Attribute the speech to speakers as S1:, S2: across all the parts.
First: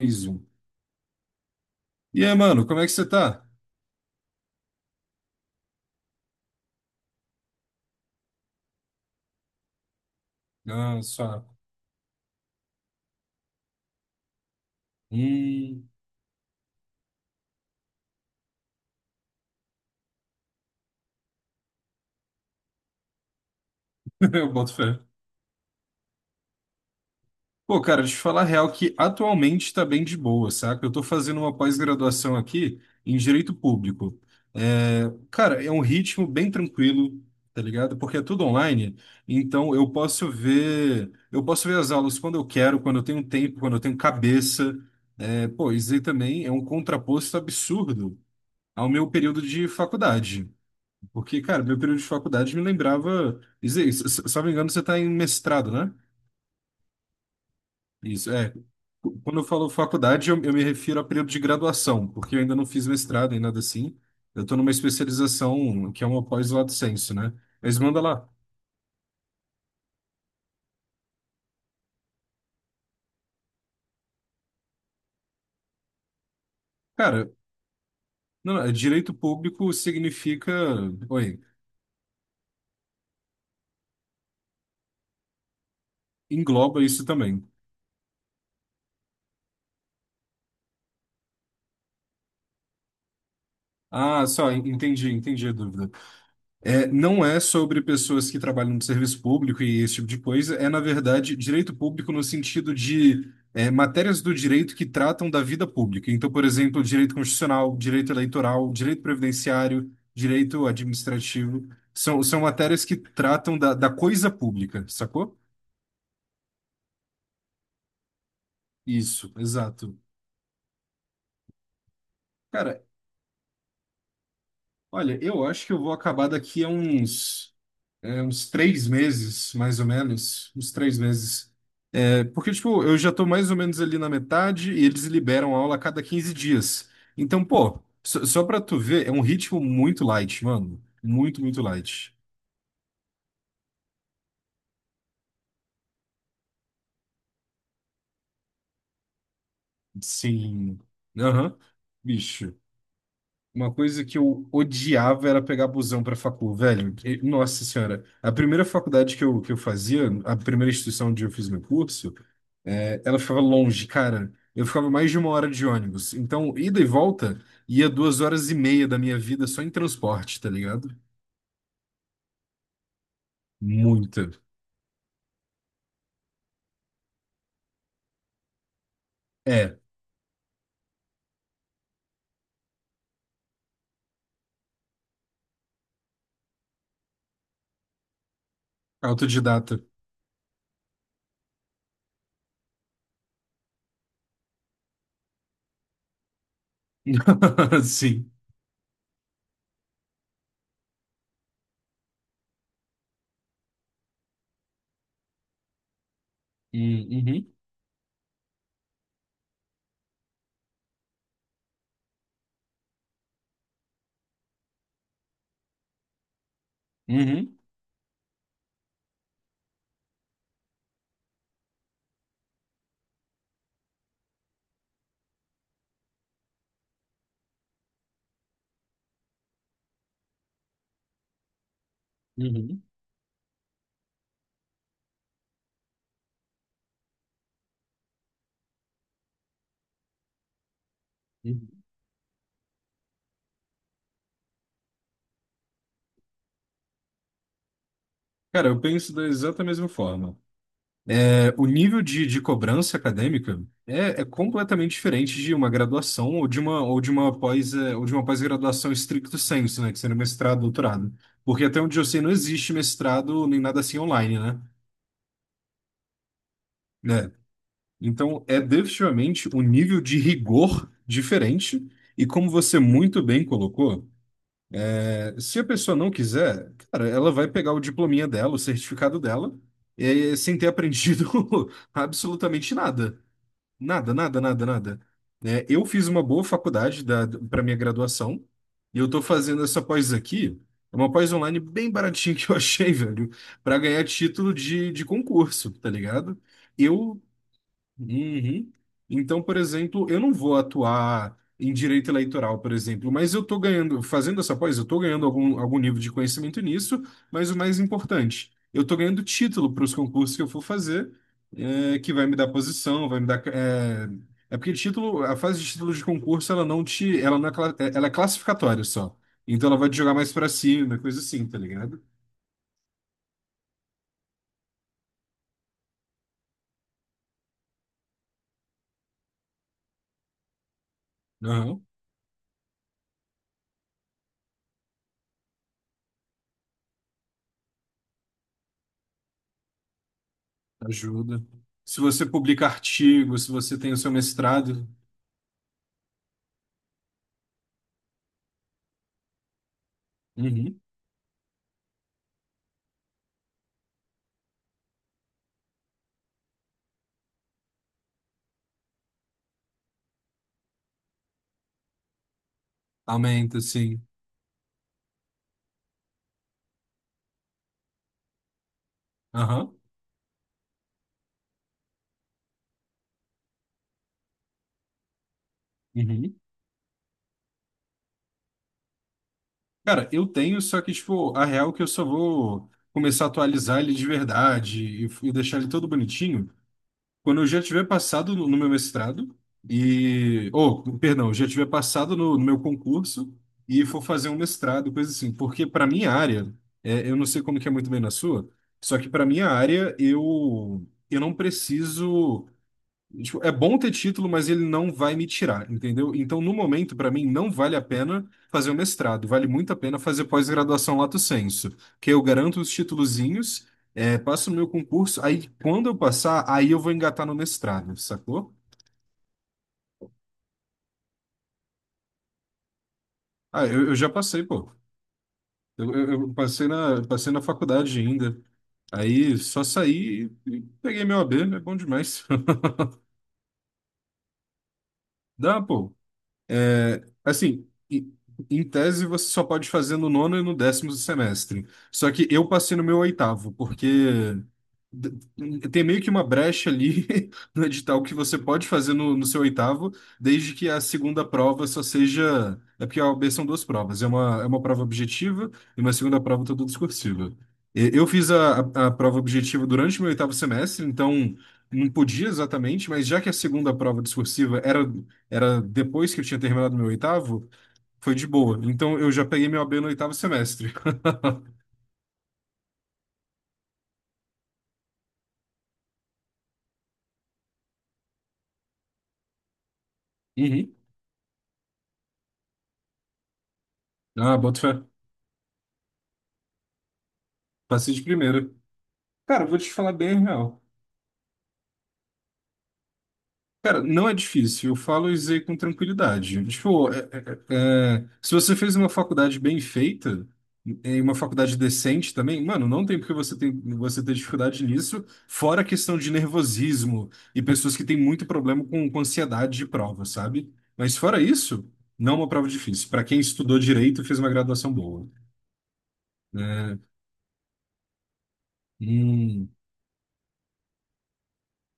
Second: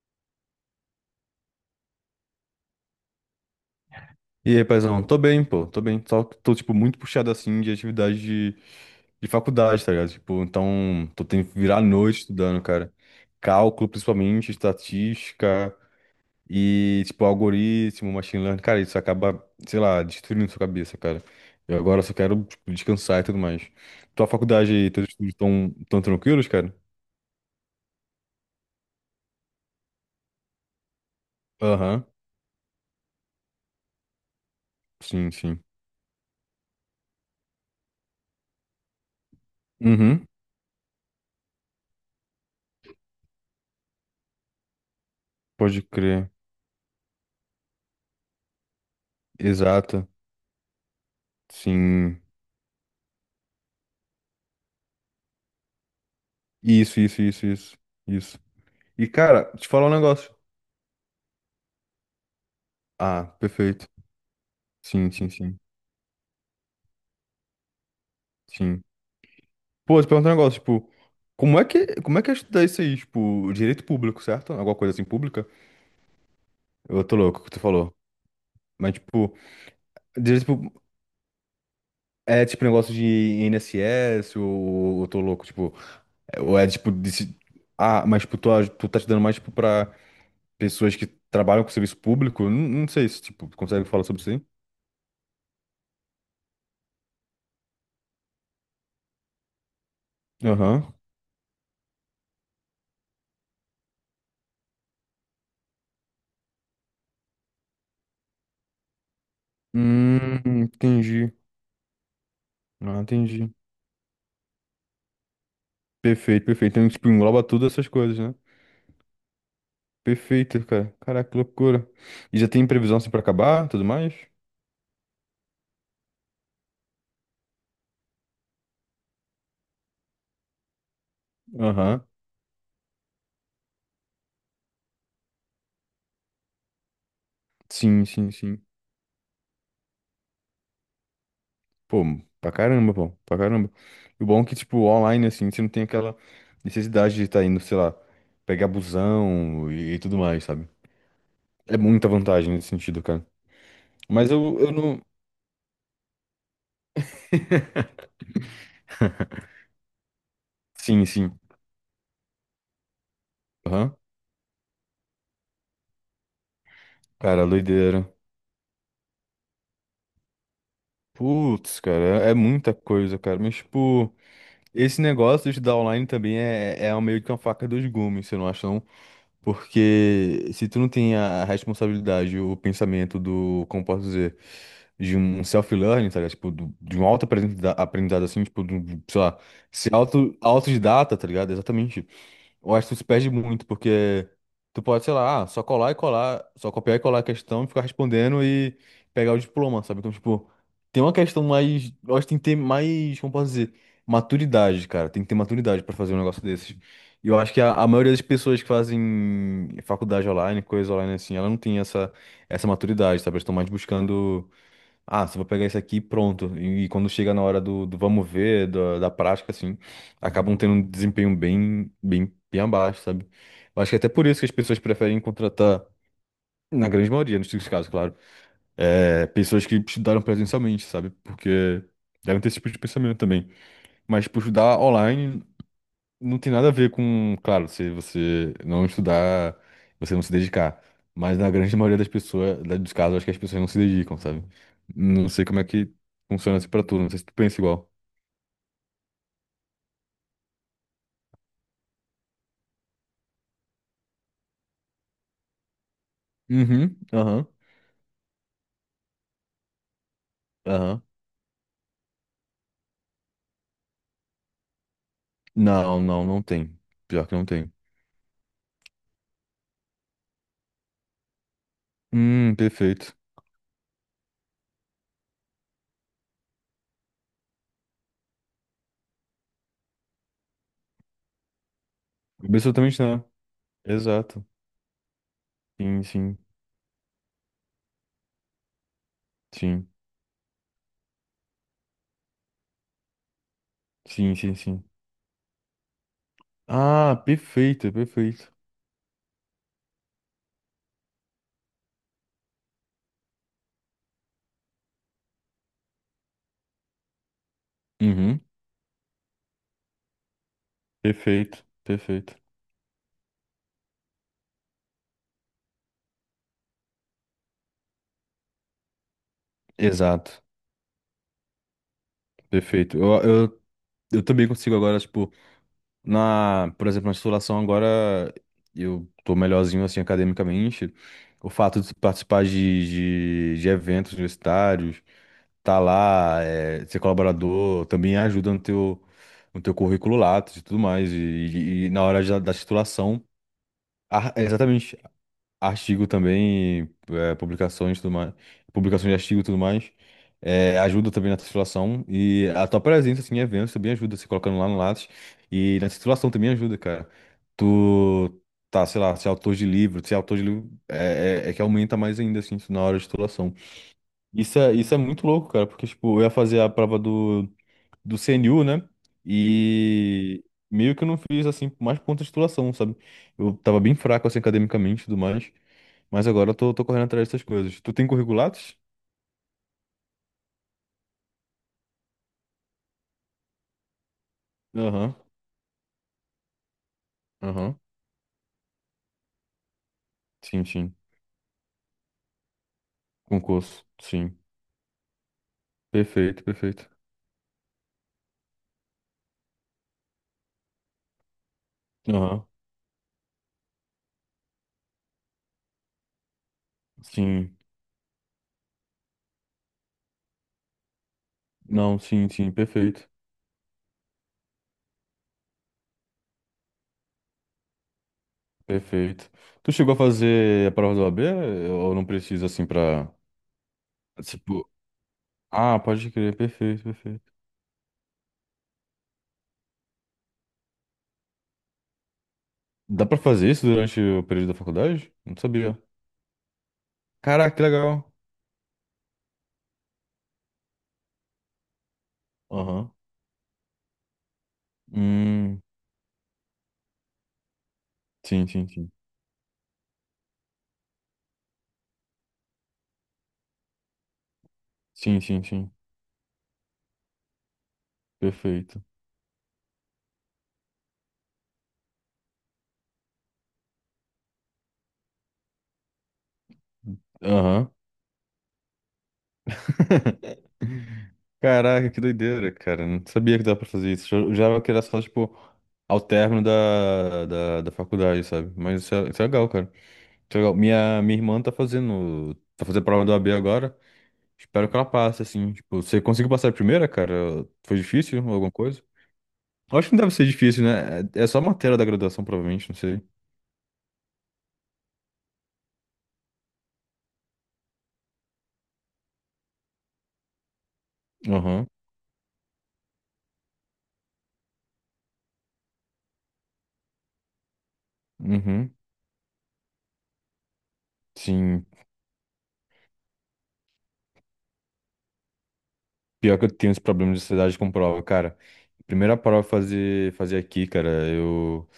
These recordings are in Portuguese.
S1: Mais um. E aí, mano, como é que você tá?
S2: E aí, paizão, tô bem, pô, tô bem. Só que tô, tipo, muito puxado, assim, de atividade de faculdade, tá ligado? Tipo,
S1: Ah,
S2: então, tô
S1: só.
S2: tendo que virar a noite estudando, cara. Cálculo, principalmente, estatística
S1: Hum,
S2: e, tipo, algoritmo, machine learning. Cara, isso acaba, sei lá, destruindo sua cabeça, cara. Eu agora só quero, tipo, descansar e tudo mais. Tua
S1: eu
S2: faculdade
S1: boto
S2: e
S1: fé.
S2: teus estudos tão tranquilos, cara?
S1: Pô, cara, deixa eu falar a real que atualmente tá bem de boa, saca? Eu tô fazendo uma
S2: Aham.
S1: pós-graduação aqui em Direito Público. É,
S2: Sim,
S1: cara,
S2: sim.
S1: é um ritmo bem tranquilo, tá ligado? Porque é tudo online, então
S2: Uhum,
S1: eu posso ver as aulas quando eu quero, quando eu tenho tempo, quando eu tenho cabeça. É, pô,
S2: pode
S1: isso aí
S2: crer.
S1: também é um contraposto absurdo ao meu período de
S2: Exata,
S1: faculdade. Porque, cara, meu período de
S2: sim.
S1: faculdade me lembrava. Isso aí. Se eu não me engano, você está em mestrado, né?
S2: Isso, isso, isso, isso.
S1: Isso,
S2: Isso.
S1: é.
S2: E,
S1: Quando eu
S2: cara,
S1: falo
S2: te falar um
S1: faculdade,
S2: negócio.
S1: eu me refiro a período de graduação, porque eu ainda não fiz
S2: Ah,
S1: mestrado nem nada
S2: perfeito.
S1: assim. Eu estou numa
S2: Sim, sim, sim.
S1: especialização que é uma pós lato sensu, né? Mas manda lá.
S2: Sim. Pô, te perguntar um negócio, tipo, como é que é estudar isso aí? Tipo, direito público, certo? Alguma coisa assim, pública? Eu tô
S1: Cara,
S2: louco que tu falou.
S1: não, é
S2: Mas,
S1: direito
S2: tipo,
S1: público
S2: direito
S1: significa.
S2: público
S1: Oi,
S2: é tipo negócio de INSS ou eu tô louco, tipo, ou é
S1: engloba
S2: tipo.
S1: isso também.
S2: Ah, mas, tipo, tu tá estudando mais, tipo, pra pessoas que trabalham com serviço público? Não, não sei se, tipo, tu consegue falar sobre
S1: Ah,
S2: isso aí?
S1: só, entendi, entendi a dúvida. É, não é sobre pessoas que trabalham no serviço público e esse tipo de coisa, é, na
S2: Aham.
S1: verdade, direito público no sentido de matérias do direito que tratam da vida pública. Então, por exemplo, direito constitucional, direito eleitoral, direito previdenciário, direito
S2: Entendi.
S1: administrativo, são matérias que
S2: Ah, entendi.
S1: tratam da, da coisa pública, sacou?
S2: Perfeito, perfeito. Então, tipo, engloba tudo essas coisas, né?
S1: Isso, exato.
S2: Perfeito, cara. Caraca, que loucura. E já tem
S1: Cara,
S2: previsão assim pra acabar, tudo mais?
S1: olha, eu acho que eu vou acabar daqui a uns, uns três meses, mais ou menos, uns três meses.
S2: Aham.
S1: Porque, tipo, eu já tô mais ou menos ali na metade e eles liberam aula a cada 15 dias. Então, pô,
S2: Sim, sim,
S1: só pra
S2: sim.
S1: tu ver, é um ritmo muito light, mano. Muito, muito
S2: Pô,
S1: light.
S2: pra caramba, pô. Pra caramba. E o bom é que, tipo, online, assim, você não tem aquela necessidade de estar indo, sei lá, pegar busão e tudo mais, sabe?
S1: Sim. Aham.
S2: É muita vantagem
S1: Bicho.
S2: nesse sentido, cara.
S1: Uma coisa que
S2: Mas
S1: eu
S2: eu não.
S1: odiava era pegar busão pra facul, velho. Nossa senhora, a primeira faculdade que eu fazia, a primeira
S2: Sim,
S1: instituição onde eu
S2: sim.
S1: fiz meu curso, ela ficava longe,
S2: Aham.
S1: cara. Eu ficava mais de uma hora de ônibus. Então, ida e volta,
S2: Cara,
S1: ia
S2: doideira.
S1: duas horas e meia da minha vida só em transporte, tá ligado?
S2: Putz, cara, é muita coisa, cara. Mas, tipo.
S1: Muita.
S2: Esse negócio de estudar online também é um meio que uma faca dos gumes, você não acha não?
S1: É,
S2: Porque se tu não tem a responsabilidade, o pensamento do, como posso dizer, de um self-learning, tá ligado? Tipo, de um auto-aprendizado assim, tipo, do, sei lá,
S1: autodidata.
S2: ser autodidata, tá ligado? Exatamente. Eu acho que tu se perde muito, porque tu pode, sei lá, ah, só copiar e colar a questão e ficar
S1: Sim.
S2: respondendo e pegar o diploma, sabe? Então, tipo, tem uma questão mais. Eu acho que tem que ter mais, como posso dizer, maturidade, cara. Tem que ter maturidade pra fazer um negócio desses.
S1: Hum,
S2: E eu
S1: Uhum,
S2: acho que a maioria das pessoas que fazem faculdade online, coisa online assim, ela não tem essa maturidade, sabe? Elas estão mais buscando. Ah, se vou pegar isso aqui, e pronto. E quando chega na
S1: uhum,
S2: hora do vamos ver, da prática, assim, acabam tendo um desempenho bem, bem, bem abaixo, sabe? Eu acho que é até por isso que as pessoas preferem contratar, na grande maioria, nos seus casos, claro, é, pessoas que estudaram presencialmente, sabe? Porque devem ter esse tipo de
S1: uhum,
S2: pensamento também. Mas, por estudar online, não tem nada a ver com, claro, se você não estudar, você não se dedicar. Mas na
S1: uhum.
S2: grande maioria das pessoas, dos casos, acho que as pessoas não se dedicam, sabe? Não sei como é que funciona isso pra tu, não sei se tu pensa igual.
S1: Cara, eu penso da exata mesma forma. O nível de cobrança acadêmica é completamente diferente de uma graduação
S2: Uhum,
S1: ou de uma
S2: aham,
S1: pós ou de uma pós-graduação stricto sensu, né, que seria mestrado,
S2: aham.
S1: doutorado. Porque até onde eu sei não existe mestrado nem nada assim online, né?
S2: Não, não, não tem. Pior
S1: Né?
S2: que não tem.
S1: Então é definitivamente um nível de rigor diferente e como você
S2: Perfeito.
S1: muito bem colocou, se a pessoa não quiser, cara, ela vai pegar o diplominha dela, o certificado dela, sem ter aprendido absolutamente
S2: Absolutamente
S1: nada.
S2: não.
S1: Nada, nada,
S2: Exato.
S1: nada, nada. Né, eu
S2: Sim,
S1: fiz uma
S2: sim,
S1: boa faculdade para minha graduação e eu tô fazendo essa
S2: sim.
S1: pós aqui. É uma pós online bem baratinha que eu achei, velho, para ganhar
S2: Sim,
S1: título
S2: sim, sim.
S1: de concurso, tá ligado?
S2: Ah,
S1: Eu
S2: perfeito, perfeito.
S1: Uhum. Então, por exemplo, eu não vou atuar em direito eleitoral, por exemplo, mas eu estou ganhando, fazendo essa pós, eu estou ganhando algum, algum nível de conhecimento nisso, mas o mais
S2: Uhum,
S1: importante, eu estou ganhando título para os concursos que eu for fazer,
S2: perfeito,
S1: que vai
S2: perfeito.
S1: me dar posição, vai me dar. É, é porque título, a fase de título de concurso, ela não te, ela não é, ela é classificatória só. Então ela vai te jogar mais
S2: Exato,
S1: para cima, coisa assim, tá ligado?
S2: perfeito. Eu também consigo agora, tipo. Por exemplo, na titulação agora eu tô melhorzinho assim academicamente. O fato
S1: Não,
S2: de participar de eventos universitários, tá lá, é, ser colaborador, também ajuda no teu, currículo Lattes e tudo mais. E,
S1: ajuda.
S2: e- e
S1: Se
S2: na hora
S1: você
S2: da
S1: publica
S2: titulação,
S1: artigo, se você tem o seu mestrado.
S2: exatamente, artigo também, é, publicações, tudo mais, publicações de artigo e tudo mais,
S1: Uhum.
S2: é, ajuda também na titulação e a tua presença assim, em eventos também ajuda, se colocando lá no Lattes e na titulação também ajuda, cara. Tu tá, sei lá, ser autor de livro, ser autor de livro é, é que aumenta mais ainda, assim, na hora de titulação.
S1: Aumenta, sim.
S2: Isso é muito louco, cara, porque, tipo, eu ia fazer a prova do CNU, né,
S1: Aham.
S2: e meio que eu não fiz, assim, mais por conta de titulação, sabe? Eu tava bem fraco, assim, academicamente e tudo mais. Mas
S1: Uhum.
S2: agora eu tô correndo atrás dessas coisas. Tu tem curriculatos?
S1: Cara, eu tenho, só que, tipo, a real é que eu só vou começar a atualizar ele de verdade
S2: Aham,
S1: e deixar ele todo bonitinho quando eu já
S2: aham.
S1: tiver passado no, no meu mestrado e...
S2: Sim,
S1: Oh,
S2: sim.
S1: perdão, já tiver passado no, no meu concurso
S2: Concurso,
S1: e for fazer um
S2: sim.
S1: mestrado, coisa assim. Porque para minha
S2: Perfeito,
S1: área,
S2: perfeito.
S1: eu não sei como que é muito bem na sua, só que para minha área eu não preciso...
S2: Aham,
S1: Tipo, é bom ter título, mas ele não vai me tirar, entendeu? Então, no momento, para mim, não
S2: sim.
S1: vale a pena fazer o mestrado. Vale muito a pena fazer pós-graduação lato sensu,
S2: Não,
S1: que eu
S2: sim, sim,
S1: garanto os
S2: perfeito.
S1: titulozinhos, passo o meu concurso, aí quando eu passar, aí eu vou engatar no mestrado, sacou?
S2: Perfeito. Tu chegou a fazer a prova do OAB ou não precisa assim pra.
S1: Ah, eu já passei,
S2: Tipo.
S1: pô.
S2: Ah,
S1: Eu,
S2: pode
S1: eu- eu
S2: crer,
S1: passei
S2: perfeito,
S1: na, eu passei
S2: perfeito.
S1: na faculdade ainda. Aí só saí e peguei meu AB, é bom demais.
S2: Dá pra fazer isso durante o período da faculdade? Não
S1: Dá,
S2: sabia.
S1: pô. É,
S2: Caraca, que
S1: assim,
S2: legal.
S1: em tese você só pode fazer no nono e no décimo semestre. Só que eu passei no
S2: Aham.
S1: meu oitavo, porque d-
S2: Hum.
S1: tem meio que uma brecha ali no edital que você
S2: Sim,
S1: pode
S2: sim, sim.
S1: fazer no, no seu oitavo, desde que a segunda prova só seja. É porque a OAB são duas provas, é uma prova
S2: Sim, sim,
S1: objetiva
S2: sim.
S1: e uma segunda prova toda discursiva. Eu fiz a,
S2: Perfeito.
S1: a prova objetiva durante o meu oitavo semestre, então não podia exatamente, mas já que a segunda prova discursiva era depois que eu tinha terminado meu oitavo,
S2: Aham.
S1: foi de boa. Então eu já peguei meu AB no oitavo semestre.
S2: Caraca, que doideira, cara. Não sabia que dava pra fazer isso. Eu já que era só, tipo, ao término da faculdade, sabe? Mas isso é legal, cara. Isso é legal.
S1: Uhum.
S2: Minha irmã tá fazendo. Tá fazendo a prova do AB agora.
S1: Ah, boto
S2: Espero que ela
S1: fé.
S2: passe, assim. Tipo, você conseguiu passar a primeira, cara? Foi
S1: Passei de
S2: difícil ou
S1: primeira.
S2: alguma coisa?
S1: Cara, eu vou te
S2: Eu acho
S1: falar
S2: que não deve
S1: bem a
S2: ser
S1: real.
S2: difícil, né? É só matéria da graduação, provavelmente, não sei.
S1: Cara, não é difícil, eu falo isso aí com tranquilidade. Tipo, é, se você fez uma faculdade bem feita, e uma faculdade
S2: Aham.
S1: decente também, mano, não tem porque você tem, você ter dificuldade nisso, fora a questão de nervosismo e pessoas que têm muito problema
S2: Uhum.
S1: com ansiedade de prova, sabe? Mas fora isso,
S2: Sim,
S1: não é uma prova difícil. Pra quem estudou direito, e fez uma graduação boa.
S2: pior que eu tenho
S1: Né?
S2: esse problema de ansiedade com prova, cara. Primeira prova que
S1: Hum,
S2: eu fazer aqui, cara, eu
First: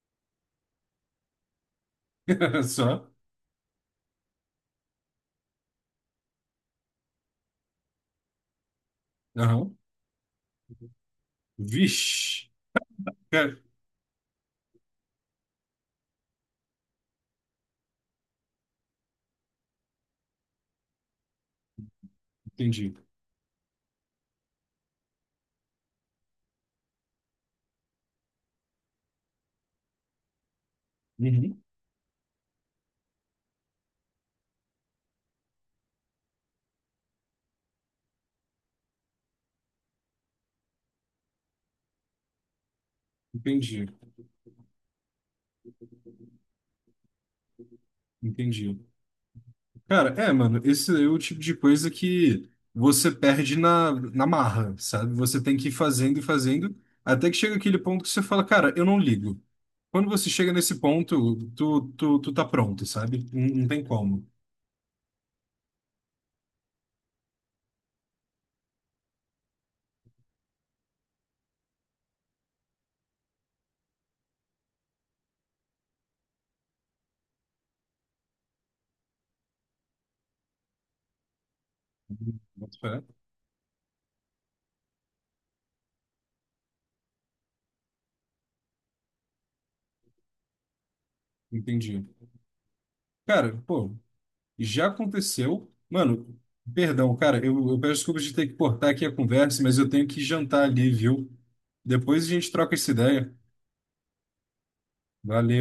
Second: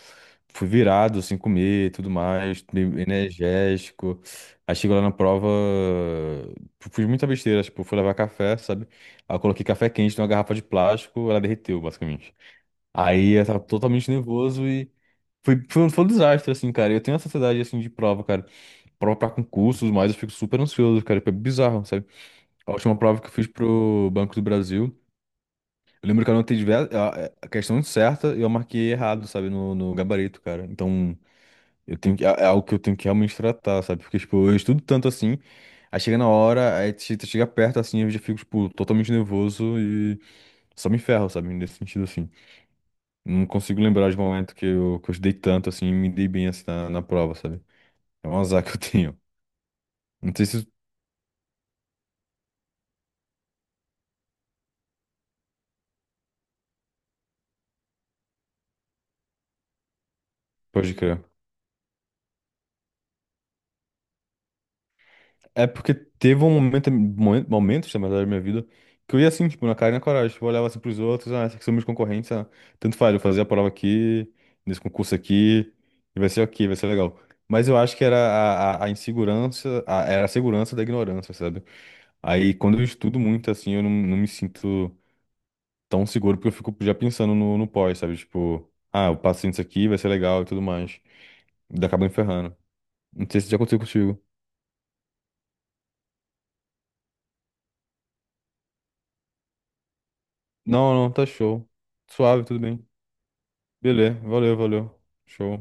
S2: fui virado, sem comer, e tudo mais, meio
S1: só?
S2: energético. Aí chegou lá na prova, eu fiz muita besteira, tipo, fui levar café, sabe? Aí eu coloquei
S1: Aham.
S2: café quente numa garrafa de plástico, ela derreteu, basicamente.
S1: Vixe.
S2: Aí eu
S1: Cara,
S2: tava totalmente nervoso e foi um desastre, assim, cara. Eu tenho essa ansiedade, assim, de prova, cara. Prova pra concursos, mas eu fico super ansioso, cara. Foi bizarro, sabe? A
S1: entendi.
S2: última prova que eu fiz pro Banco do Brasil. Eu lembro que eu anotei diversas, a questão certa e eu marquei errado, sabe, no gabarito, cara. Então,
S1: Uhum.
S2: eu tenho que, é algo que eu tenho que realmente tratar, sabe? Porque, tipo, eu estudo tanto assim, aí chega na hora, aí chega perto assim, eu já fico, tipo, totalmente nervoso e só me ferro, sabe? Nesse sentido, assim. Não consigo
S1: Entendi,
S2: lembrar de momento que eu, estudei tanto assim e me dei bem assim na prova, sabe? É um azar que
S1: entendi.
S2: eu tenho.
S1: Cara, é,
S2: Não sei
S1: mano,
S2: se
S1: esse é o tipo de coisa que você perde na, na marra, sabe? Você tem que ir fazendo e fazendo, até que chega aquele ponto que você fala, cara, eu não ligo. Quando você chega nesse
S2: pode crer.
S1: ponto, tu tá pronto, sabe? Não, não tem como.
S2: É porque teve um momento, momentos, na verdade, da minha vida, que eu ia assim, tipo, na cara e na coragem. Tipo, eu olhava assim pros outros, ah, esses aqui são meus concorrentes, ah, tanto faz, eu fazia a prova aqui, nesse concurso aqui, e vai ser ok, vai ser legal. Mas eu acho que era a insegurança, era a segurança da ignorância, sabe? Aí
S1: Boto
S2: quando eu
S1: fé.
S2: estudo muito, assim, eu não me sinto tão seguro, porque eu fico já pensando no pós, sabe? Tipo, ah, eu passei nisso aqui, vai ser legal e tudo mais. E acaba
S1: Entendi.
S2: me ferrando. Não sei se já
S1: Cara,
S2: aconteceu
S1: pô,
S2: contigo.
S1: já aconteceu. Mano, perdão, cara, eu peço desculpas de ter que cortar aqui a conversa, mas eu tenho que jantar ali,
S2: Não, não, tá
S1: viu?
S2: show.
S1: Depois a
S2: Suave,
S1: gente
S2: tudo
S1: troca
S2: bem.
S1: essa ideia.
S2: Beleza, valeu, valeu.
S1: Valeu.
S2: Show.